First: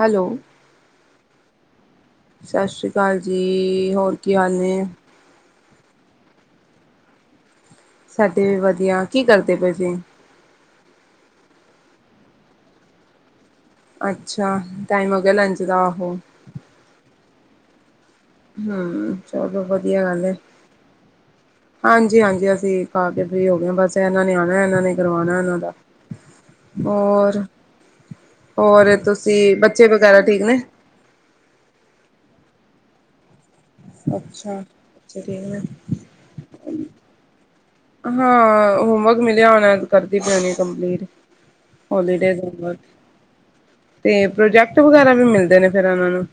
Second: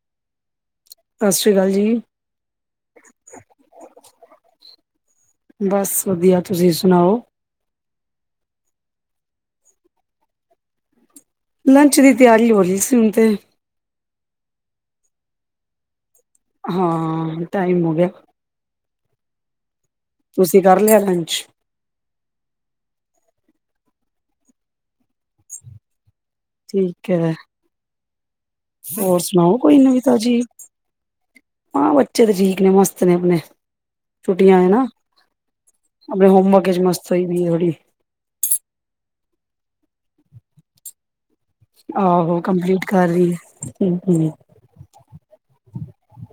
Hello. ਸਤਿ ਸ਼੍ਰੀ ਅਕਾਲ ਜੀ। ਸਤਿ ਸ੍ਰੀ ਅਕਾਲ ਜੀ, ਹੋਰ ਕੀ ਹਾਲ ਨੇ? ਬਸ ਵਧੀਆ ਤੁਸੀਂ ਸੁਣਾਓ? ਸਾਡੇ ਵੀ ਵਧੀਆ ਕੀ ਕਰਦੇ ਪਏ ਸੀ? ਲੰਚ ਦੀ ਤਿਆਰੀ ਹੋ ਰਹੀ ਸੀ ਹੁਣ ਤੇ। ਅੱਛਾ ਟਾਈਮ ਹੋ ਗਿਆ ਲੰਚ ਦਾ ਆਹੋ। ਹਾਂ, ਟਾਈਮ ਹੋ ਗਿਆ। ਹੂੰ, ਚਲੋ ਵਧੀਆ। ਵਧੀਆ ਗੱਲ ਐ ਤੁਸੀਂ ਕਰ ਲਿਆ ਲੰਚ? ਹਾਂਜੀ ਹਾਂਜੀ, ਅਸੀਂ ਖਾ ਕੇ ਫੀ ਹੋ ਗਏ ਆ ਬਸ। ਇਹਨਾਂ ਨੇ ਆਣਾ ਇਹਨਾਂ ਨੇ ਕਰਵਾਣਾ ਇਹਨਾਂ ਦਾ ਠੀਕ ਐ, ਹੋਰ ਹੋਰ ਤੁਸੀਂ ਸੁਣਾਓ ਕੋਈ ਬੱਚੇ ਨਵੀ ਵਗੈਰਾ ਤਾਜ਼ੀ ਠੀਕ ਨੇ ਹਾਂ ਬੱਚੇ ਤਾਂ ਠੀਕ? ਆਪਣੇ ਮਸਤ ਨੇ ਆਪਣੇ। ਅੱਛਾ। ਹਲੇ ਹੋਮਵਰਕ ਵਿੱਚ ਮਸਤ ਹੋਈ ਪਈ ਐ ਥੋੜੀ ਹਾਂ ਹੋਮਵਰਕ ਮਿਲਿਆ ਹੋਣਾ ਕਰਦੀ ਪਈ ਹੋਣੀ ਕੰਪਲੀਟ। ਹੋਲੀਡੇਜ਼ ਆਹੋ ਹੋਮਵਰਕ ਕੰਪਲੀਟ ਕਰ ਰਹੀ ਏ ਤੇ ਪ੍ਰੋਜੈਕਟ ਵਗੈਰਾ ਵੀ ਮਿਲਦੇ ਨੇ ਫਿਰ ਉਹਨਾਂ ਨੂੰ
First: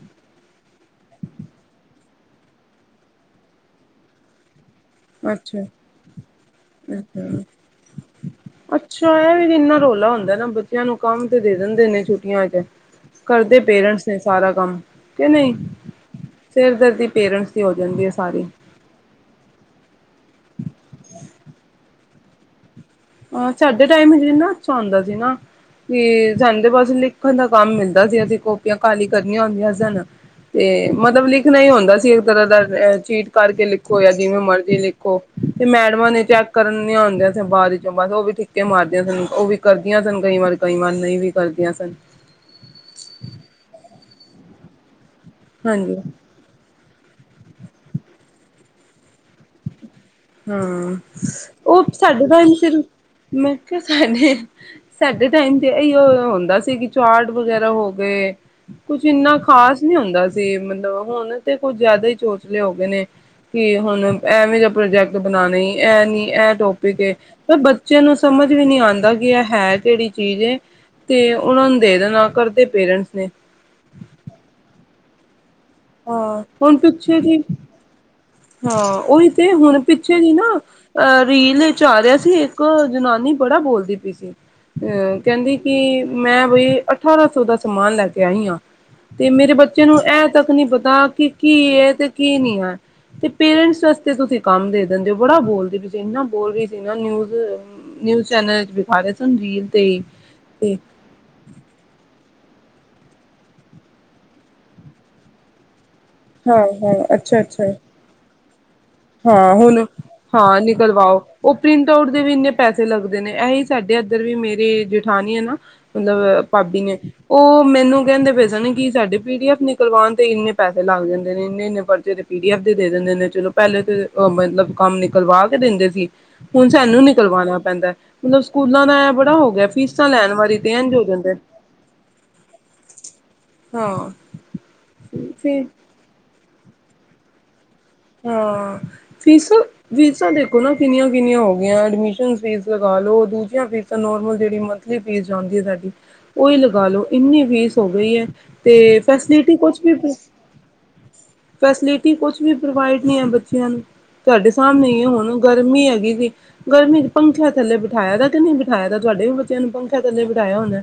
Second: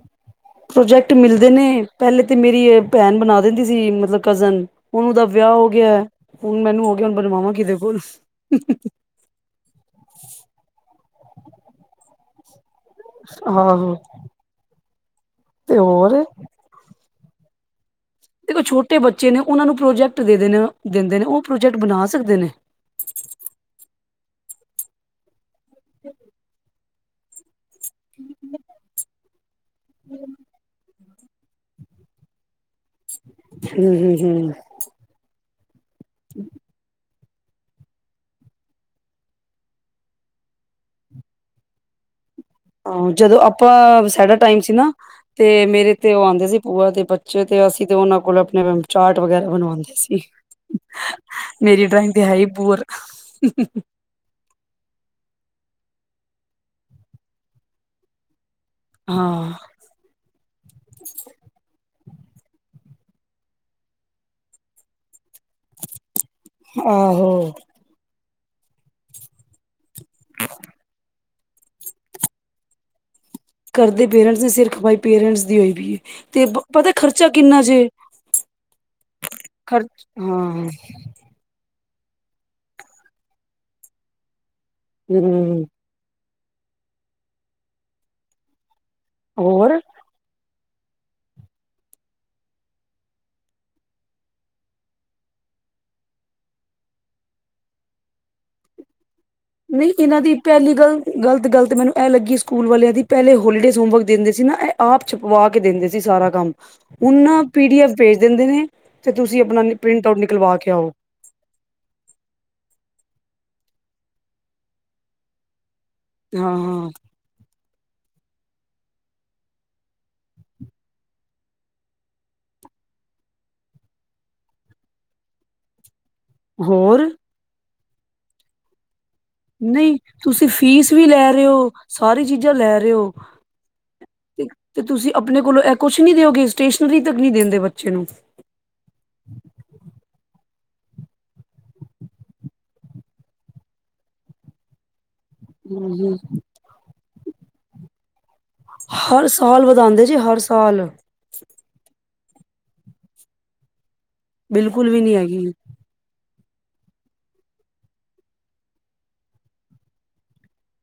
ਪ੍ਰੋਜੈਕਟ ਮਿਲਦੇ ਨੇ ਪਹਿਲੇ ਤੇ ਮੇਰੀ ਭੈਣ ਬਣਾ ਦਿੰਦੀ ਸੀ ਮਤਲਬ ਕਜ਼ਨ ਹੁਣ ਉਹਦਾ ਵਿਆਹ ਅੱਛਾ ਹੋ ਗਿਆ ਹੁਣ ਮੈਨੂੰ ਹੋ ਗਿਆ ਹੁਣ ਅੱਛਾ ਬਣਵਾਵਾਂ ਕਿਦੇ ਕੋਲ ਲਾ ਹੁੰਦੈ ਨਾ ਬੱਚਿਆਂ ਨੂੰ ਕੰਮ ਤੇ ਦੇ ਦਿੰਦੇ ਨੇ ਛੁੱਟੀਆਂ ਚ। ਕਰਦੇ ਆਹੋ ਪੇਰੈਂਟਸ ਨੇ ਸਾਰਾ ਕੰਮ ਕਿ ਨਹੀਂ ਤੇ ਹੋਰ ਸਿਰ ਦਰਦੀ ਪੇਰੈਂਟਸ ਦੀ ਹੋ ਜਾਂਦੀ ਹੈ। ਸਾਰੀ ਦੇਖੋ ਛੋਟੇ ਬੱਚੇ ਨੇ ਉਹਨਾਂ ਨੂੰ ਪ੍ਰੋਜੈਕਟ ਦੇ ਨੇ ਦਿੰਦੇ ਨੇ ਉਹ ਪ੍ਰੋਜੈਕਟ ਬਣਾ ਸਕਦੇ ਨੇ। ਇਨਾਂ ਅੰਛਾ ਹੁੰਦਾ ਸੀ ਨਾ ਕਿ ਸਾੰਨ ਤੇ ਬਸ ਲਿਖਣ ਦਾ। ਕੰਮ ਮਿਲਦਾ ਸੀ ਅਸੀਂ ਕੋਪੀਆਂ ਕਾਲੀ ਕਰਨੀਆਂ ਹੁੰਦੀਆਂ ਸਨ ਤੇ ਮਤਲਬ ਲਿਖਣਾ ਹੀ ਹੁੰਦਾ ਸੀ ਇੱਕ ਤਰ੍ਹਾਂ ਦਾ ਅ ਚੀਟ ਕਰਕੇ ਹੂੰ, ਲਿਖੋ ਜਾਂ ਹੂੰ, ਜਿਵੇਂ ਹੂੰ। ਮਰਜੀ ਲਿਖੋ ਤੇ ਮੈਡਮਾਂ ਨੇ ਚੈੱਕ ਕਰਨ ਨ ਹੁੰਦੈ ਉਹ ਵੀ ਠਿੱਕੇ ਮਾਰਦੀਆਂ ਸਨ ਉਹ ਵੀ ਕਰਦੀਆਂ ਸਨ ਕਈ ਵਾਰ ਕਈ ਵਾਰ ਨਹੀਂ ਵੀ ਕਰਦੀਆਂ ਸਨ। ਹਾਂ ਜਦੋਂ ਆਪਾਂ ਸਾਡਾ ਟਾਈਮ ਸੀ ਨਾ ਤੇ ਮੇਰੇ ਹਾਂਜੀ ਤੇ ਉਹ ਆਉਂਦੇ ਸੀ ਭੂਆ ਤੇ ਬੱਚੇ ਤੇ ਅਸੀਂ ਤੇ ਉਹਨਾਂ ਕੋਲ ਆਪਣੇ ਚਾਟ ਵਗੈਰਾ ਬਣਵਾਉਂਦੇ ਸੀ। ਹਾਂ ਉਹ ਮੇਰੀ ਡਰਾਇੰਗ ਤੇ ਸਾਡੇ ਹੈ ਤਾਂ ਹੀ ਸਿਰ ਪੂਅਰ ਮੈਂ ਕਿਹਾ ਸਾਡੇ ਸਾਡੇ ਟਾਈਮ ਤੇ ਇਹੀ ਓ ਹੁੰਦਾ ਸੀ ਕਿ ਚਾਰਟ ਵਗੈਰਾ ਹੋ ਗਏ। ਕੁਛ ਇੰਨਾ ਹਾਂ ਖ਼ਾਸ ਨੀ ਹੁੰਦਾ ਸੀ ਮਤਲਬ ਹੁਣ ਤੇ ਕੁਝ ਜਿਆਦਾ ਚੋਚਲੇ ਹੋ ਗਏ ਨੇ ਕਿ ਹੁਣ ਐਵੇਂ ਦਾ ਪ੍ਰੋਜੈਕਟ ਬਣਾਉਣੇ ਐ ਨੀ। ਇਹ ਟੋਪਿਕ ਏ ਆਹੋ। ਪਰ ਬੱਚੇ ਨੂੰ ਸਮਝ ਵੀ ਨੀ ਆਂਦਾ ਕਿ ਇਹ ਹੈ ਕਿਹੜੀ ਚੀਜ਼ ਏ ਤੇ ਉਹਨਾਂ ਨੂੰ ਦੇ ਦੇਣਾ ਕਰਦੇ ਪੇਰੈਂਟਸ ਨੇ ਕਰਦੇ ਪੇਰੈਂਟਸ ਨੇ ਸਿਰ ਖਪਾਈ ਪੇਰੈਂਟਸ ਦੀ ਹੋਈ। ਹਾਂ ਤੇ ਹੁਣ ਪਤਾ ਪਿੱਛੇ ਖਰਚਾ ਜੀ ਕਿੰਨਾ ਜੇ ਹਾਂ ਉਹੀ ਤੇ ਹੁਣ ਖਰਚ ਪਿੱਛੇ ਜ ਨਾ ਹਾਂ ਅ ਰੀਲ ਚ ਆ ਰਿਹਾ ਸੀ ਇੱਕ ਜਨਾਨੀ ਬੜਾ ਬੋਲਦੀ ਪਈ ਸੀ ਅਹ ਕਹਿੰਦੀ ਹੂੰ ਕਿ ਮੈਂ ਬਈ ਅਠਾਰਾਂ ਸੌ ਦਾ ਸਮਾਨ ਲੈ ਕੇ ਆਈ ਆਂ ਤੇ ਮੇਰੇ ਹੋਰ ਬੱਚੇ ਨੂੰ ਇਹ ਤੱਕ ਨਹੀਂ ਪਤਾ ਕਿ ਕੀ ਏ ਤੇ ਕੀ ਨਹੀਂ ਹੈ। ਤੇ ਪੇਰੈਂਟਸ ਵਾਸਤੇ ਤੁਸੀਂ ਕੰਮ ਦੇ ਦਿੰਦੇ ਹੋ ਬੜਾ ਬੋਲਦੇ ਇਨਾ ਬੋਲ ਰਹੀ ਸੀ ਨਾ ਨਿਊਜ਼ ਨਿਊਜ਼ ਚੈਨਲ ਤੇ ਵਿਖਾ ਸਨ ਰੀਲ ਤੇ ਨਹੀਂ ਹੀ ਇਹਨਾਂ ਦੀ ਪਹਿਲੀ ਤੇ ਗੱਲ ਗ਼ਲਤ ਗੱਲ ਤੇ ਮੈਨੂੰ ਇਹ ਲੱਗੀ। ਸਕੂਲ ਵਾਲਿਆਂ ਦੀ ਪਹਿਲੇ ਹੋਲੀਡੇਜ਼ ਹੋਮਵਰਕ ਦਿੰਦੇ ਸੀ ਨਾ ਇਹ ਆਪ ਛੁਪਵਾ ਕੇ ਦਿੰਦੇ ਸੀ। ਸਾਰਾ ਕੰਮ ਹਾਂ ਹਾਂ ਹੁਣ ਅੱਛਾ ਨਾ ਪੀ ਅੱਛਾ ਡ ਐਫ ਭੇਜ ਦਿੰਦੇ ਨੇ। ਤੇ ਤੁਸੀਂ ਹਾਂ ਆਪਣਾ ਹੁਣ ਪ੍ਰਿੰਟ ਆਊਟ ਨਿਕਲਵਾ ਹਾਂ ਕੇ ਆਓ ਨਿਕਲਵਾਓ ਉਹ ਪ੍ਰਿੰਟ ਆਊਟ ਦੇ ਵੀ ਇੰਨੇ ਪੈਸੇ ਲੱਗਦੇ ਨੇ ਇਹ- ਸਾਡੇ ਇੱਧਰ ਵੀ ਮੇਰੇ ਜੇਠਾਣੀ ਆ ਨਾ ਮਤਲਬ ਹਾਂ ਭਾਬੀ ਹਾਂ ਨੇ ਉਹ ਮੈਨੂੰ ਕਹਿੰਦੇ ਪੇ ਸਨ ਕਿ ਸਾਡੇ ਪੀ ਡ ਐਫ ਨਿਕਲਵਾਣ ਕਰਵਾਉਣ ਤੇ ਇੰਨੇ ਪੈਸੇ ਲੱਗ ਜਾਂਦੇ ਨੇ ਇੰਨੇ ਇੰਨੇ ਪਰਚੇ ਤੇ ਪੀ ਡੀ ਐਫ ਦੇ ਦਿੰਦੇ ਨੇ ਚਲੋ ਪਹਿਲੇ ਤੇ ਮਤਲਬ ਕੰਮ ਨਿਕਲਵਾ ਕੇ ਦਿੰਦੇ ਸੀ ਹੁਣ ਸਾਨੂੰ ਹੋਰ ਨਿਕਲਵਾਣਾ ਪੈਂਦੈ। ਮਤਲਬ ਸਕੂਲਾਂ ਦਾ ਬੜਾ ਹੋ ਗਿਆ ਨਹੀਂ ਫੀਸਾਂ ਲੈਣ ਤੁਸੀਂ ਵਾਰੀ ਤੇ ਫੀਸ ਇੰਝ ਵੀ ਹੋ ਲੈ ਜਾਂਦੇ ਰਹੇ ਹੋ ਸਾਰੀ ਚੀਜ਼ਾਂ ਲੈ ਰਹੇ ਹੋ ਹਾਂ ਤੇ ਤੁਸੀਂ ਆਪਣੇ ਕੋਲੋਂ ਫਿਰ ਇਹ ਕੁਛ ਨੀ ਦਿਓਗੇ ਸਟੇਸ਼ਨਰੀ ਤੱਕ ਨਹੀਂ ਦਿੰਦੇ ਬੱਚੇ ਨੂੰ ਹਾਂ ਫੀਸ ਫੀਸਾਂ ਦੇ ਸਕੂਲ ਕਿੰਨੀਆਂ ਕਿੰਨੀਆਂ ਹੋ ਗਈਆਂ ਐਡਮਿਸ਼ਨ ਫੀਸ ਲਗਾ ਲਉ ਦੂਜੀਆਂ ਫੀਸਾਂ ਨੋਰਮਲ ਜਿਹੜੀ ਮੰਥਲੀ ਫੀਸ ਜਾਂਦੀ ਹੈ ਸਾਡੀ ਹਮ, ਹਮ। ਉਹੀ ਲਗਾ ਲੋ ਇੰਨੀ ਫੀਸ ਹੋ ਗਈ ਹੈ ਤੇ ਹਰ ਫੈਸਿਲਿਟੀ ਸਾਲ ਕੁਛ ਵੀ ਵਧਾਉਂਦੇ ਜੇ ਹਰ ਸਾਲ ਫੈਸਿਲਿਟੀ ਕੁਛ ਵੀ ਪ੍ਰੋਵਾਈਡ ਨਹੀਂ ਹੈ ਬੱਚਿਆਂ ਨੂੰ ਤੁਹਾਡੇ ਬਿਲਕੁਲ ਵੀ ਸਾਹਮਣੇ ਨੀ ਹੁਣ ਹੈਗੀ ਗਰਮੀ ਹੈਗੀ ਸੀ ਗਰਮੀ ਚ ਪੰਖਿਆਂ ਥੱਲੇ ਬਿਠਾਇਆ ਦਾ ਕਿ ਨਹੀਂ ਬਿਠਾਇਆ ਤਾਂ ਤੁਹਾਡੇ ਵੀ ਬੱਚਿਆਂ ਨੂੰ ਪੰਖਿਆਂ ਥੱਲੇ ਬਿਠਾਇਆ ਹੋਣੈ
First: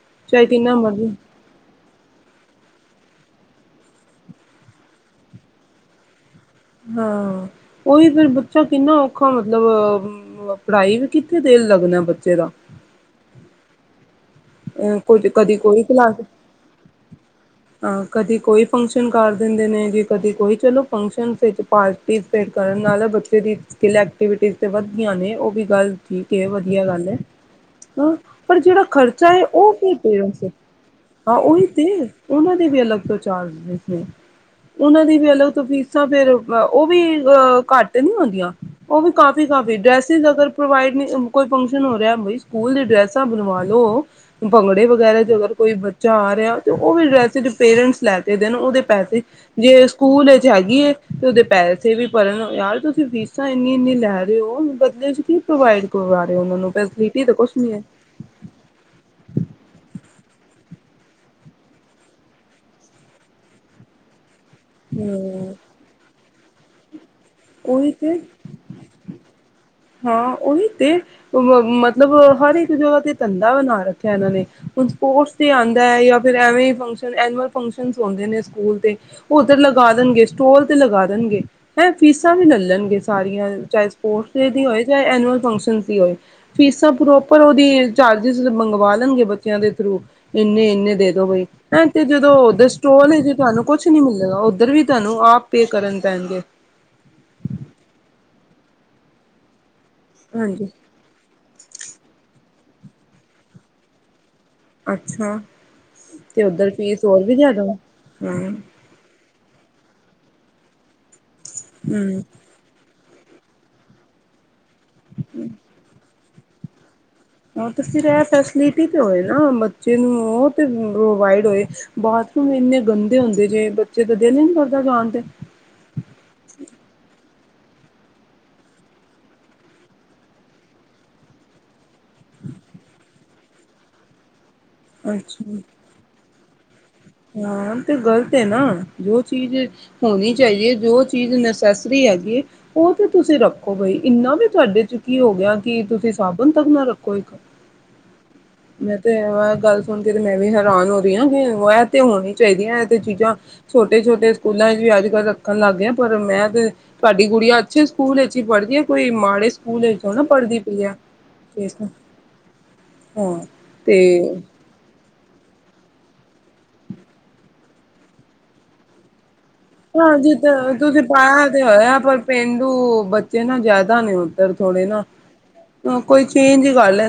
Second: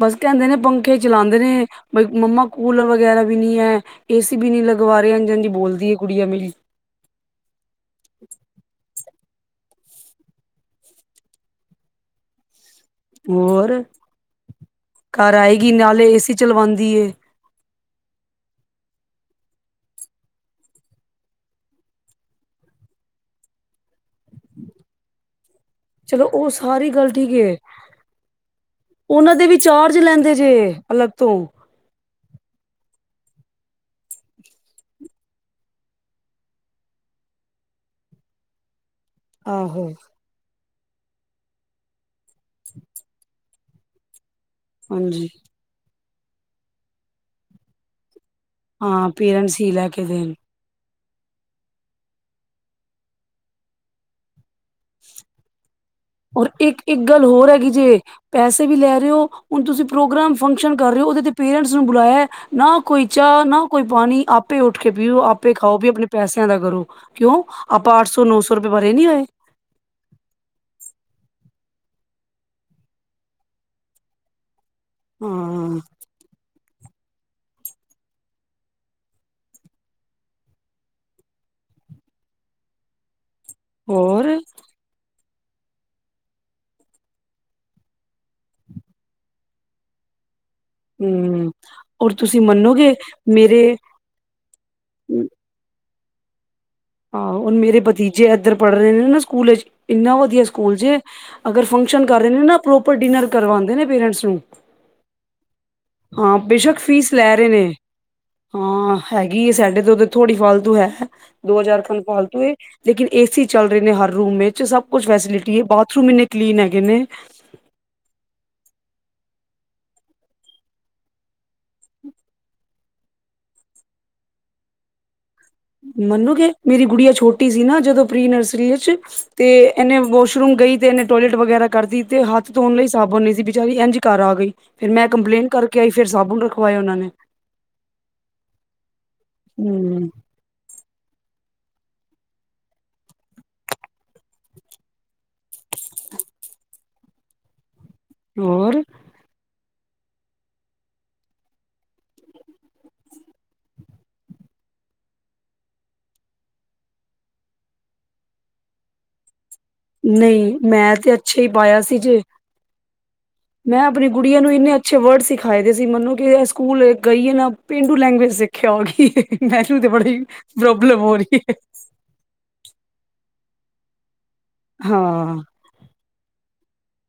ਬਸ ਕਹਿੰਦੇ ਨੇ ਪੰਖੇ ਚਲਾਂਦੇ ਨੇ ਬਈ ਮੰਮਾ ਕੂਲਰ ਵ ਵਗੈਰਾ ਵੀ ਨੀ ਹੈ ਏਸੀ ਵੀ ਨੀ ਲਗਵਾ ਰਹੇ ਇੰਝ ਇੰਝ ਬੋਲਦੀ ਹੈ ਕੁੜੀਆਂ ਮੇਰੀ ਹਾਂ ਉਹੀ ਫੇਰ ਬੱਚਾ ਕਿੰਨਾ ਔਖਾ ਮਤਲਬ ਪੜ੍ਹਾਈ ਵੀ ਕਿੱਥੇ ਦੇ ਲੱਗਦਾ ਬੱਚੇ ਦਾ? ਹੋਰ। ਹਾਂ ਕੋਈ, ਘਰ ਦਿੱਕਟ ਆਏਗੀ ਕੋਈ ਨਈ, ਫਿਲ ਨਾਲੇ ਹਾਲਤ ਏਸੀ ਚਲਵਾਉਂਦੀ ਏ ਕਦੀ ਕੋਈ ਫਗਸ਼ਨ ਕਰ ਦਿੰਦੇ ਨੇ, ਜੇ ਕਦੇ ਕੋਈ ਚਲੋ ਫੰਕਸ਼ਨ ਵਿੱਚ ਪਾਰਟੀਸਪੇਟ, ਕਰਨ ਨਾਲ ਬੱਚੇ ਦੀ ਸਿਲੈਕਟ ਐਕਵਿਟੀ ਤੇ, ਵੱਧ ਗਈਆਂ ਨੇ ਉਹ ਵੀ ਗੱਲ ਚਲੋ ਠੀਕ ਹੈ, ਉਹ ਵਧੀਆ ਸਾਰੀ ਗੱਲ ਹੈ, ਠੀਕ ਏ ਹਾਂ ਪਰ ਜਿਹੜਾ ਖਰਚ? ਉਹਨਾਂ ਚਾਹੇ ਦੇ ਵੀ ਉਹ ਫਿਰ ਚਾਰਜ ਲੈਂਦੇ ਚਰਜਿਜ਼ ਨੇ, ਜੇ ਅਲੱਗ ਤੋਂ ਉਹਨਾਂ ਦੀ ਏ ਲੋਕ, ਫੀਸਾਂ ਫੇਰ ਉਹ ਵੀ ਘੱਟ ਨਹੀਂ ਹੁੰਂਦੀਆਂ। ਉਹ ਵੀ, ਕਾਫੀ ਕਾਫੀ ਆਹੋ ਡੈਸੀ ਨਗਰ। ਪ੍ਰੋਵਾਈਡ ਨਹੀਂ, ਕੋਈ ਫੰਕਸ਼ਨ ਹੋ ਰਿਹਾ, ਬਈ ਸਕੂਲ ਦੀ ਡਰੈੱਸਾਂ ਬਣਵਾ ਲਉ? ਭੰਗੜੇ, ਵਗੈਰਾ ਹਾਂਜੀ ਚ ਅਗਰ ਕੋਈ ਬੱਚਾ ਆ ਰਿਹਾ, ਤੇ ਉਹ ਵੀ ਡਰੈਸ ਪੇਰੈਂਟਸ ਲੈ ਦੇ ਦੇਣ, ਉਹਦੇ ਹਾਂ ਪੈਸੇ ਪੇਰੈਂਟਸ ਹੀ ਜੇ ਲੈ ਕੇ ਦੇਣ ਸਕੂਲ ਵਿੱਚ ਹੈਗੀ ਏ। ਤੇ ਉਹਦੇ, ਪੈਸੇ ਵੀ ਭਰਨ, ਯਾਰ ਤੁਸੀਂ ਫੀਸਾਂ ਇੰਨੀਆਂ ਇੰਨੀਆਂ ਲੈ ਰਹੇ ਹੋ, ਬਦਲੇ ਚ ਕੀ ਪ੍ਰੋਵਾਈਡ ਕਰਵਾ ਰਹੇ ਹੋ ਔਰ ਉਹਨਾਂ ਨੂੰ ਇੱਕ ਇੱਕ ਫੈਸਿਲਿਟੀ ਗੱਲ, ਤਾਂ ਕੁਛ ਹੋਰ ਹੈਗੀ ਨੀ ਹੈ। ਜੇ, ਪੈਸੇ ਵੀ ਲੈ ਰਹੇ ਹੋ, ਹੁਣ ਤੁਸੀਂ ਪ੍ਰੋਗਰਾਮ ਫੰਕਸ਼ਨ ਕਰ ਰਹੇ ਹੋ, ਉਹਦੇ ਤੇ ਪੇਰੈਂਟਸ ਨੂੰ ਬੁਲਾਇਆ, ਨਾ ਕੋਈ ਚਾਹ ਨਾ ਕੋਈ ਪਾਣੀ, ਆਪ ਆਪੇ ਉੱਠ ਕੇ, ਪੀਓ ਆਪੇ ਹੂੰ ਖਾਓ, ਵੀ ਆਪਣੇ ਪੈਸਿਆਂ ਦਾ ਕਰੋ। ਕਿਉਂ ਉਹੀ ਆਪਾਂ ਅੱਠ ਤੇ ਸੌ ਨੌ ਸੌ ਰੁਪਏ ਮਾਰੇ ਨੀ ਹੋਏ। ਹਾਂ ਉਹੀ ਤੇ, ਮਤਲਬ ਹਰ ਇੱਕ ਜਗ੍ਹਾ ਤੇ ਧੰਦਾ ਬਣਾ ਰੱਖਿਆ ਇਹਨਾਂ ਨੇ [inaudible] ਹੁਣ ਸਪੋਰਟਸ, ਤੇ ' ਹਾਂ ਆਉਂਦਾ ਏ ਜਾਂ ਫਿਰ ਐਵੇਂ ਫਗਸ਼ਨ ਐਨੂਵਲ ਫੰਕਸ਼ਨ ਹੁੰਦੇ ਨੇ ਸਕੂਲ ਤੇ, ਹੁਣ ਤੇ ਲਗਾ ਦੇਣਗੇ ਸਟੋਲ ਤੇ ਲਗਾ ਐ ਫੀਸਾਂ ਵੀ, ਲੈ ਲੈਣਗੇ ਸਾਰੀਆਂ, ਚਾਹੇ ਹੋਰ ਸਪੋਰਟਸ ਦੀ ਹੋਏ ਚਾਹੇ ਐਨੂਅਲ ਫੰਕਸ਼ਨ ਦੀ ਹੋਏ ਫੀਸਾਂ ਪ੍ਰੋਪਰ ਉਹਦੀ ਚਾਰਜਿਸ ਮੰਗਵਾ ਲਣਗੇ ਬੱਚਿਆਂ ਦੇ ਥਰੂ ਇੰਨੇ ਇੰਨੇ ਦੇ ਦੋ ਬਈ, ਹਮ ਹੈਂ ਤੇ ਔਰ ਤੁਸੀਂ ਜਦੋਂ ਦੀ ਮੰਨੋਗੇ ਸਟੋਲ ਵਿੱਚ ਤੁਹਾਨੂੰ ਮੇਰੇ ਕੁਛ ਨੀ ਮਿਲੇਗਾ। ਉੱਧਰ ਵੀ ਤੁਹਾਨੂੰ ਆਪੇ ਕਰਨ ਪੈਣਗੇ। ਆਹੋ ਹੁਣ ਮੇਰੇ ਭਤੀਜੇ ਇੱਧਰ ਪੜ੍ਹ ਰਹੇ ਨੇ ਨਾ ਸਕੂਲ ਵਿੱਚ [unintelligible] ਇੰਨਾ, ਵਧੀਆ ਹਾਂਜੀ ਸਕੂਲ ਜੇ, ਅਗਰ ਫੰਕਸ਼ਨ ਕਰਦੇ ਨੇ ਨਾ ਪ੍ਰੋਪਰ ਡਿਨਰ ਕਰਵਾਉਂਦੇ ਨੇ ਪੇਰੈਂਟਸ ਨੂੰ। ਅੱਛਾ ਹਾਂ, ਤੇ ਉੱਧਰ ਬੇਸ਼ੱਕ ਫੀਸ ਹੋਰ ਲੈ ਵੀ ਰਹੇ ਜ਼ਿਆਦਾ ਨੇ, ਹਮ ਹਾਂ ਹੈਗੇ ਏ ਸਾਡੇ ਤੋ ਤੇ ਥੋੜੀ ਫਾਲਤੂ ਹੈ, ਦੋ ਚਾਰ ਖੰਨ ਹਮ ਫਾਲਤੂ। ਲੇਕਿਨ ਏ ਸੀ ਚੱਲ ਰਹੇ ਨੇ ਹਰ ਰੂਮ ਵਿੱਚ ਸਭ ਕੁਛ ਫੈਸਿਲਿਟੀ ਹੈ ਬਾਥਰੂਮ ਇੰਨੇ ਕਲੀਨ ਹੈਗੇ ਨੇ [inaudible] ਹਾਂ ਤੇ, ਫਿਰ ਇਹ ਫੈਸਿਲਿਟੀ ਤੇ ਹੋਏ ਨਾ, ਬੱਚੇ ਨੂੰ ਉਹ ਤੇ, ਪ੍ਰੋਵਾਈਡ ਹੋਏ ਬਾਥਰੂਮ, ਇੰਨੇ ਗੰਦੇ ਹੁੰਦੇ ਜੇ, ਬੱਚੇ ਦਾ ਮੰਨੋਗੇ, ਮੇਰੀ ਗੁੜੀਆ ਛੋਟੀ ਸੀ ਨਾ ਜਦੋਂ, ਪ੍ਰੀ ਨਰਸਰੀ ਵਿੱਚ ਤੇ, ਇਹਨੇ ਵਾਸ਼ਰੂਮ ਗਈ ਤੇ ਐਨੇ, ਟੋਇਲੇਟ ਵਗੈਰਾ ਕਰ ਤੀ, ਤੇ ਹੱਥ ਧੋਣ ਲਈ ਸਾਬਣ ਨਹੀਂ ਸੀ। ਬਿਚਾਰੀ ਐੰਝ ਈ ਘਰ ਆ ਗਈ। ਫੇਰ ਮੈਂ, ਕੰਪਲੇਂਟ ਕਰਕੇ ਆਈ ਫਿਰ ਸਾਬੁਨ ਰਖਵਾਏ ਔਨਾਂ ਨੇ। ਹਾਂਅ, ਤੇ ਗ਼ਲਤ ਏਨਾ, ਜੋ ਚੀਜ਼ ਹੂੰ ਹੋਣੀ ਚਾਹੀਦੀ ਏ ਜੋ ਚੀਜ਼ ਨਸੈਸਰੀ ਹੈਗੀ ਏ, ਔਤੇ ਤੁਸੀਂ ਰੱਖੋ ਬਈ, ਇੰਨਾ ਵੀ ਤੁਹਾਡੇ ਚ ਕੀ ਹੋ ਗਿਆ ਕਿ ਤੁਸੀਂ, ਸਾਬਣ ਤੱਕ ਨਾ ਰੱਖੋ, ਇੱਕ। ਹੋਰ ਮੈਂ ਤੇ, ਅ ਐ ਗੱਲ ਸੁਣ ਕੇ ਤੇ ਮੈਂ ਵੀ ਹੈਰਾਨ ਹੋ ਗਈ ਆਂ, ਕਿ ਵੈ ਤੇ ਹੋਣੀ ਚਾਹੀਦੀਆਂ, ਐ ਤੇ ਚੀਜ਼ਾਂ ਛੋਟੇ-ਛੋਟੇ ਸਕੂਲਾਂ ਚ ਵੀ, ਅੱਜ-ਕੱਲ ਰੱਖਣ ਲੱਗ ਗੇ ਐ, ਪਰ ਮੈਂ ਤੇ ਸਾਡੀ ਗੁੜੀਆਂ, ਅੱਛੇ ਸਕੂਲ ਏਚ ਈ ਪੜ੍ਹਦੀ ਏ, ਕੋਈ ਮਾੜੇ ਸਕੂਲ ਵਿੱਚ ਨਾ ਨਹੀਂ, ਪੜ੍ਹਦੀ ਪਈ ਮੈਂ ਹੈ। ਤੇ ਅੱਛੇ ਹੀ ਪਾਇਆ ਸੀ ਜੇ‌। ਹਾਂ ਮੈਂ ਤੇ ਅਪਣੀ ਗੁੜੀਆਂ ਨੂੰ, ਇੰਨੇ ਅੱਛੇ ਵਰਡਸ ਸਿਖਾਏ ਦੇ ਸੀ ਮਨੋਗੇ, ਐ ਸਕੂਲ ਗਈਏ ਨਾ ਪੇਂਡੂ ਲੈਂਗੁਏਜ, ਸਿਖ ਕੇ ਆ ਗੀ ਏ। ਹਾਜੀ, ਤੇ ਤੁਸੀਂ ਪਾਇਆ ਹੈ ਤੇ, ਹੋਇਆ ਪਰ ਪੇਂਡੂ ਬੱ ਏ ਨਾ ਜਿਆਦਾ ਨੇ ਔਧਰ, ਥੋੜੇ ਨਾ, ਹਾਂ ਅ ਕੋਈ ਚੇਂਜ ਈ ਕਰਲੇ।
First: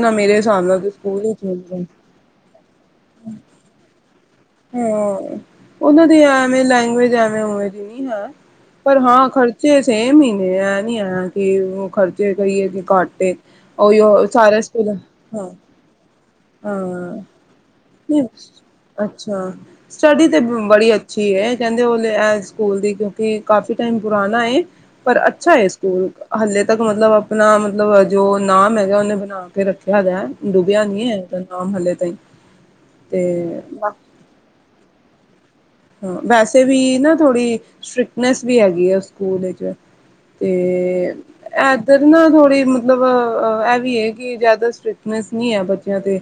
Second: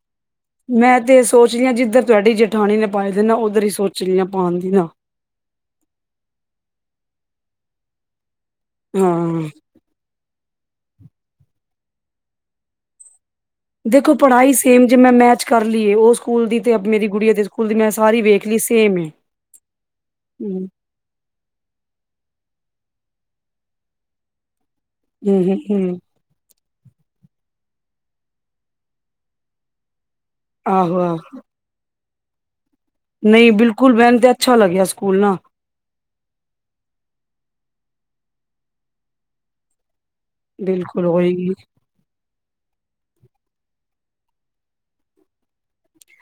ਮੈਂ ਤੇ ਸੋਚ ਰੀਆ ਜਿੱਧਰ ਤੁਹਾਡੀ ਜੇਠਾਣੀ ਨੇ ਪਾਏ ਦੇ ਨਾ ਔਧਰ ਹੀ ਸੋਚ ਰੀ ਆ। [unintelligible] ਹਾਂ, ਔਨਾਂ ਦੀ ਐਵੇਂ ਲੈਂਗੁਏਜ, ਐਵੇਂ ਉਵੇ ਦੀ ਨੀ ਹੈ। ਪਰ ਹਾਂ ਖਰਚੇ ਸੇਮ ਹੀ। [inaudible] ਤੇ ਐ ਨੀ, [inaudible] ਹੈ ਕਿ ਉਹ ਖਰਚੇ ਕਹੀਏ ਕਿ ਘਾੱਟ ਏ। ਦੇਖੋ, ਉਹੀਓ ਪੜ੍ਹਾਈ ਸਾਰਾ ਸੇਮ ਸਕੂਲ ਜੇ ਮੈਂ ਮੈਚ ਹਾਂ ਕਰ ਲੀਏ, ਓਹ ਸਕੂਲ ਦੀ ਤੇ ਅਪ ਮੇਰੀ ਹਾਂ ਗੁੜੀਆਂ ਦੇ ਸਕੂਲ ਦੀ, ਮੈਂ ਸਾਰੀ ਵੇਖ ਲਈ ਸੇਮ ਹੈ ਅੱਛਾ, ਸਟੱਡੀ ਤੇ ਹਮ ਬੜੀ ਅੱਛੀ ਏ। ਕੈੰਦੇ ਓਲੇ ਐ ਸਕੂਲ ਦੀ, ਕਿਉਂਕਿ ਕਾਫੀ ਟਾਈਮ ਪੁਰਾਣਾ ਏ, ਪਰ ਹਮ ਅੱਛਾ ਹਮ ਏ ਹਮ ਸਕੂਲ। ਹਲੇ ਤੱਕ ਮਤਲਬ, ਅਪਣਾ ਮਤਲਬ ਜੋ ਨਾਮ ਹੈਗ, ਓਨੇ ਬਣਾ ਕੇ ਰੱਖਿਆ ਵੈ, ਡੁੱਬਿਆ ਆਹੋ ਨਹੀਂ ਹੈ ਆਹੋ ਹਲੇ ਤ ਨਾਮ ਹਲੇ ਤੇ। ਨਹੀਂ ਬਿਲਕੁਲ ਬਾ ਮੈਨੂੰ ਤੇ ਅੱਛਾ ਲੱਗਿਆ ਸਕੂਲ ਨਾ। ਹਾਂ, ਵੈਸੇ ਵੀ ਨਾ, ਥੋੜ੍ਹੀ ਸਟ੍ਰਿਕਟਨੈਸ ਵੀ ਹੈਗੀ ਏ। ਓਸ ਸਕੂਲ ਵਿੱਚ। ਤੇ ਬਿਲਕੁਲ ਹੋਏਗੀ ਐਧਰ ਨਾ ਥੋੜ੍ਹੀ ਮਤਲਬ ਅ ਐਵੀ ਏ? ਕਿ ਜ਼ਿਆਦਾ ਸਟ੍ਰਿਕਟਨੈਸ ਨਹੀ ਹੈ ਬੱਚਿਆਂ ਤੇ।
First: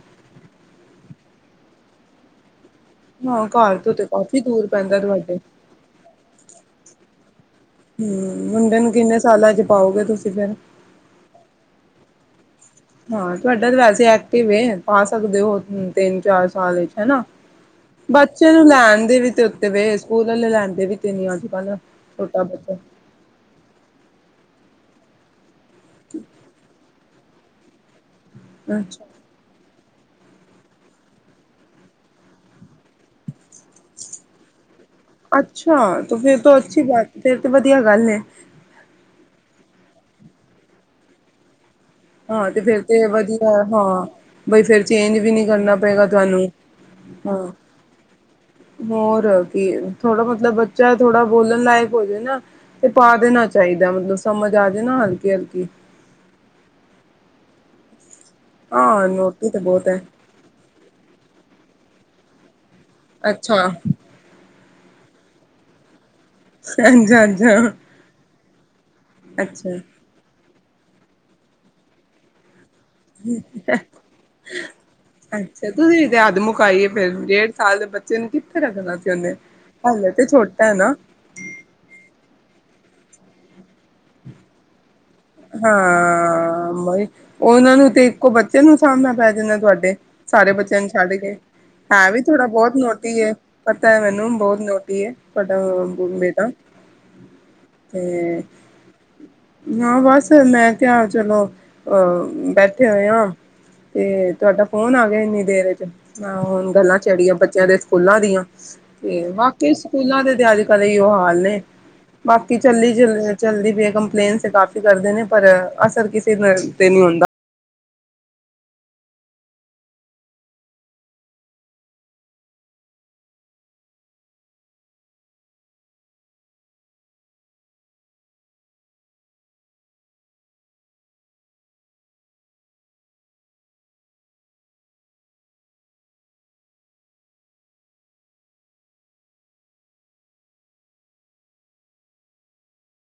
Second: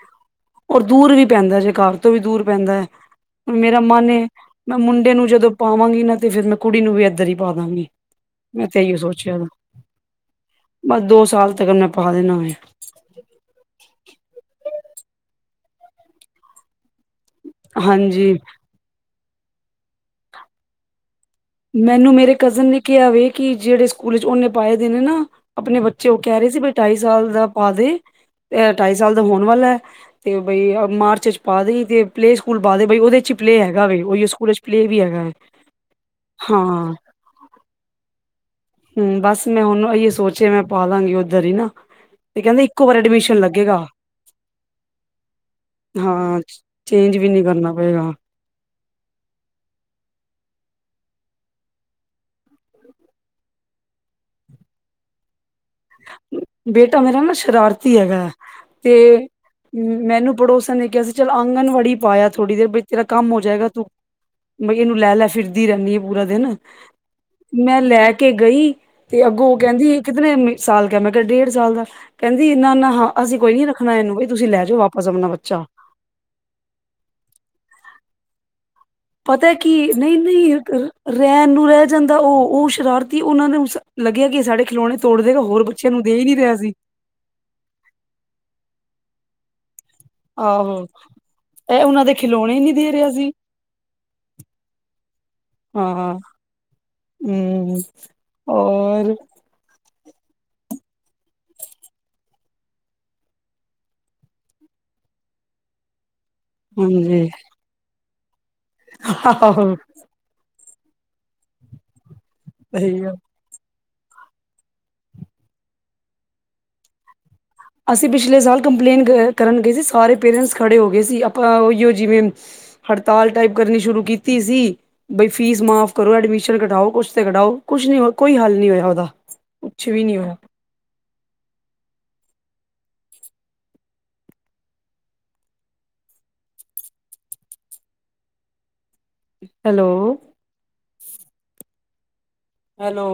ਔ ਦੂਰ ਵੀ ਪੈਂਦਾ ਜੇ। ਘਰ ਤੋਂ ਵੀ ਦੂਰ ਪੈਂਦਾ। ਹਾਂ ਘਰ ਮੇਰਾ ਤੋਂ ਤੇ ਮਨ ਏ, ਕਾਫ਼ੀ ਦੂਰ ਮੈਂ ਪੈਂਦਾ ਮੁੰਡੇ ਨੂੰ ਤੁਹਾਡੇ ਜਦੋਂ ਪਾਵਾਂਗੀ ਨਾ, ਤੇ ਫੇਰ ਮੈਂ ਕੁੜੀ ਨੂੰ ਵੀ ਐਧਰ ਹੀ? ਪਾ ਦਾਗੀਂ, ਹਮ ਮੈਂ ਮੁੰਡੇ ਤੇ ਨੂੰ ਇਹੀ ਕਿੰਨੇ ਸੋਚਿਆ ਵੈ। ਸਾਲਾਂ ਚ ਪਾਓਗੇ ਤੁਸੀਂ ਫਿਰ ਬਸ ਦੋ ਸਾਲ ਤੱਕਣ ਮੈਂ? ਪਾ ਦੇਨਾ ਵੇਂ। ਹਾਂ, ਤੁਹਾਡਾ ਤੇ ਵੈਸੇ ਐਕਟਿਵ ਏ, ਪਾ ਸਕਦੇ ਹੋ? ਤਿਨ ਚਾਰ ਸਾਲ ਵਿੱਚ ਹੈਨਾ। ਹਾਂਜੀ ਬੱਚੇ ਨੂੰ ਲੈਣ ਦੇ ਵੀ ਤੇ ਉੱਤੇ ਵੇ, ਸਕੂਲ ਆਲੇ ਲੈੰਦੇ ਵੀ ਤੇ? ਨੀ ਅੱਜ ਕੱਲ ਮੈਨੂੰ ਮੇਰੇ ਛੋਟਾ ਕਜ਼ਨ ਬੱਚਾ ਨੇ ਕਿਹਾ ਵੇ, ਕਿ ਜੇੜੇ ਸਕੂਲ ਵਿੱਚ ਓਨੇ ਪਾਏ ਦੇ ਨੇ ਨਾ ਅਪਣੇ ਬੱਚੇ ਓਹ ਕੈ ਰੇ ਸੀ, ਬਈ ਢਾਈ ਸਾਲ ਦਾ ਪਾਦੇ। ਤੇ ਐ ਢਾਈ ਅੱਛਾ ਸਾਲ ਦਾ ਹੋਣ ਵਾਲਾ ਹੈ। ਤੇ ਔ ਬਈ ਮਾਰਚ ਏਚ ਪਾ ਦਈ। ਤੇ ਪਲੇਅ ਸਕੂਲ ਪਾ ਦੇ ਭਈ ਉਹਦੇ 'ਚੀ ਪਲੇਅ ਹੈਗਾ ਵੇ। ਫਔਈਔ ਸਕੂਲ ਵਿੱਚ ਪਲੇਅ ਵੀ ਹੈਗ। ਤੋਂ ਅੱਛੀ ਬਾਤ, ਫਿਰ ਤੇ ਵਧੀਆ ਗੱਲ ਏ। ਹੂੰ, ਬਸ ਮੈਂ ਹੁਣ ਓਈ ਸੋਚਿਆ ਮੈਂ ਪਾਦਾਂਗੀ ਔਧਰ ਹੀ ਨਾ। ਹਾਂ, ਤੇ ਕਹਿੰਦੇ ਫੇਰ ਇੱਕੋ ਵਾਰ ਤੇ ਐਡਮਿਸ਼ਨ ਵਧੀਐ। ਲੱਗੇਗਾ ਹਾਂ, ਬਈ ਫੇਰ ਚੇਂਜ ਵੀ ਨੀ ਕਰਨਾ ਪਏਗਾ ਹਾਂ ਤੁਹਾਨੂੰ। ਚੇਂਜ ਵੀ ਨੀ ਹਾਂ ਕਰਨਾ ਪਏਗਾ। ਹੋਰ ਕੀ ਥੋੜਾ ਮਤਲਬ ਬੱਚਾ ਥੋੜਾ ਬੋਲਣ ਲਾਇਕ ਹੋ ਜਾਏ ਨਾ ਤੇ ਪਾ ਦੇਣਾ ਚਾਹੀਦਾ ਹੈ। ਈਦਾ ਮਤਲਬ ਸਮਝ ਆ ਜਾਏ ਨਾ ਹਲਕੀ-ਹਲਕੀ? ਬੇਟਾ ਮੇਰਾ ਨਾ ਸ਼ਰਾਰਤੀ ਹੈਗ। ਹਾਂ ਤੇ ਨੋਟੀ ਬਹੁਤ ਹੈ ਮੈਨੂੰ ਪੜੋਸਨ ਨੇ ਕਿਹਾ ਸੀ, ਚੱਲ ਆਂਗਣਵਾੜੀ ਪਾਯਾ ਥੋੜ੍ਹੀ ਦੇਰ ਬਈ ਤੇਰਾ ਕੰਮ ਹੋ ਜਾਏਗਾ, ਅੱਛਾ ਤੂੰ ਬਈ ਇਨੂੰ ਲੈ- ਲੈ ਫਿਰਦੀ ਰੈਣੀ ਏ। ਪੂਰਾ ਦਿਨ, ਅੱਛਾ ਅੱਛਾ ਮੈਂ ਲੈ ਕੇ ਗਈ, ਤੇ ਅੱਗੋਂ ਓਹ ਅੱਛਾ ਕੈੰਦੀ ਏ ਕਿਤਨੇ ਸਾਲ ਕਾ ਹੈ? ਮੈਂ ਕਿਹਾ ਡੇਢ ਸਾਲ ਦਾ ਕੈੰਦੀ ਨਾ ਨਾ। ਹਾਂ, ਅਸੀਂ ਕੋਈ ਨੀ ਰੱਖਣਾ ਐਨੂੰ ਬਈ ਤੁਸੀਂ ਲੈ ਜੋ ਵਾਪਸ ਅਪਣਾ ਬੱਚਾ। ਅੱਛਾ ਤੁਸੀਂ ਤੇ ਹੱਦ ਮੁਕਾਈ ਏ ਫੇਰ ਡੇਢ ਸਾਲ ਦੇ ਬੱਚੇ ਨੂੰ ਕਿੱਥੇ ਰੱਖਣਾ ਸੀ ਉਹਨੇ ਪਤਾ ਕਿ ਹਾਲੇ ਨਹੀਂ- ਤੇ ਨਹੀਂ ਛੋਟਾ ਹੈ ਨਾ ਰੈਣ ਨੂੰ ਰੈ ਜਾਂਦਾ ਔ। ਔ ਸ਼ਰਾਰਤੀ ਏ ਓਨਾਂ ਦੇ ਉਸ। ਲੱਗਿਆ ਕਿ ਏ ਸਾਡੇ ਖਿਲੌਣੇ? ਤੋੜ ਦੇਗਾ ਹੋਰ ਬੱਚਿਆਂ ਨੂੰ ਦੇ ਹੀ ਨੀ ਰਿਹਾ ਸੀ ਹਾਂ, ਓਈ ਓਹਨਾਂ ਨੂੰ ਤੇ ਇੱਕੋ ਬੱਚੇ ਨੂੰ ਸਾਂਭਣਾ ਪੈ ਜਾਂਣਾ ਤੁਹਾਡੇ। ਸਾਰੇ ਆਹੋ ਬੱਚਿਆਂ ਨੂੰ ਛੱਡ ਕੇ ਇਹ ਉਹਨਾਂ ਹੈ ਦੇ ਵੀ ਥੋੜਾ ਖਿਲੌਣੇ ਨੀ ਬਹੁਤ ਦੇ ਰਿਹਾ ਨੋਟੀ ਸੀ ਹੈ, ਪਤਾ ਹੈ ਮੈਨੂੰ ਬਹੁਤ ਨੋਟੀ ਹੈ, ਤੁਹਾਡਾ ਹਾਂ ਬੇਟਾ। ਹਮ ਤੇ ਔਰ ਨਾ ਬਸ ਬਸ ਮੈਂ ਕਿਹਾ ਚਲੋ ਅ ਬੈਠੇ ਹੋਏ ਹਾਂ। ਤੇ ਤੁਹਾਡਾ ਫੋਨ ਆ ਗਿਆ ਇੰਨੀ ਦੇਰ ਚ। ਮੈਂ ਹੁਣ ਗੱਲਾਂ ਹਾਂਜੀ ਚੜੀਆਂ ਬੱਚਿਆਂ ਦੇ ਸਕੂਲਾਂ ਦੀਆਂ ਤੇ ਬਾਕੀ ਆਹੋ ਸਕੂਲਾਂ ਦੇ ਤੇ ਅੱਜ ਕਰ ਉਹ ਹਾਲ ਨੇ ਬਾਕੀ ਸਹੀ ਆ ਚੱਲ ਚੱਲਦੀ ਪਈ ਕੰਪਲੇਨਸ ਕਾਫੀ। ਕਰਦੇ ਨੇ ਪਰ ਅਸਰ ਕਿਸੇ ਤੇ ਨਹੀਂ ਹੁੰਦਾ। ਅਸੀਂ ਪਿਛਲੇ ਸਾਲ ਕੰਪਲੇਟ ਕਰਨ ਗਏ ਸੀ। ਸਾਰੇ ਪੇਰੈਂਟਸ ਖੜੇ ਹੋ ਗਏ ਸੀ, ਆਪਾਂ ਉਹੀਓ ਜਿਵੇਂ ਹੜਤਾਲ ਟਾਈਪ ਕਰਨੀ ਸ਼ੁਰੂ ਕੀਤੀ ਸੀ, ਬਈ ਫੀਸ ਮਾਫ਼ ਕਰੋ, ਐਡਮਿਸ਼ਨ ਘਟਾਓ, ਕੁਛ ਤੇ ਘਟਾਓ। ਕੁਛ ਨੀ ਹੋ ਕੋਈ ਹੱਲ ਨੀ ਹੋਇਆ ਦਾ ਕੁਛ ਵੀ ਨੀ ਹੋਇਆ। ਹੈਲੋ? ਹੈਲੋ?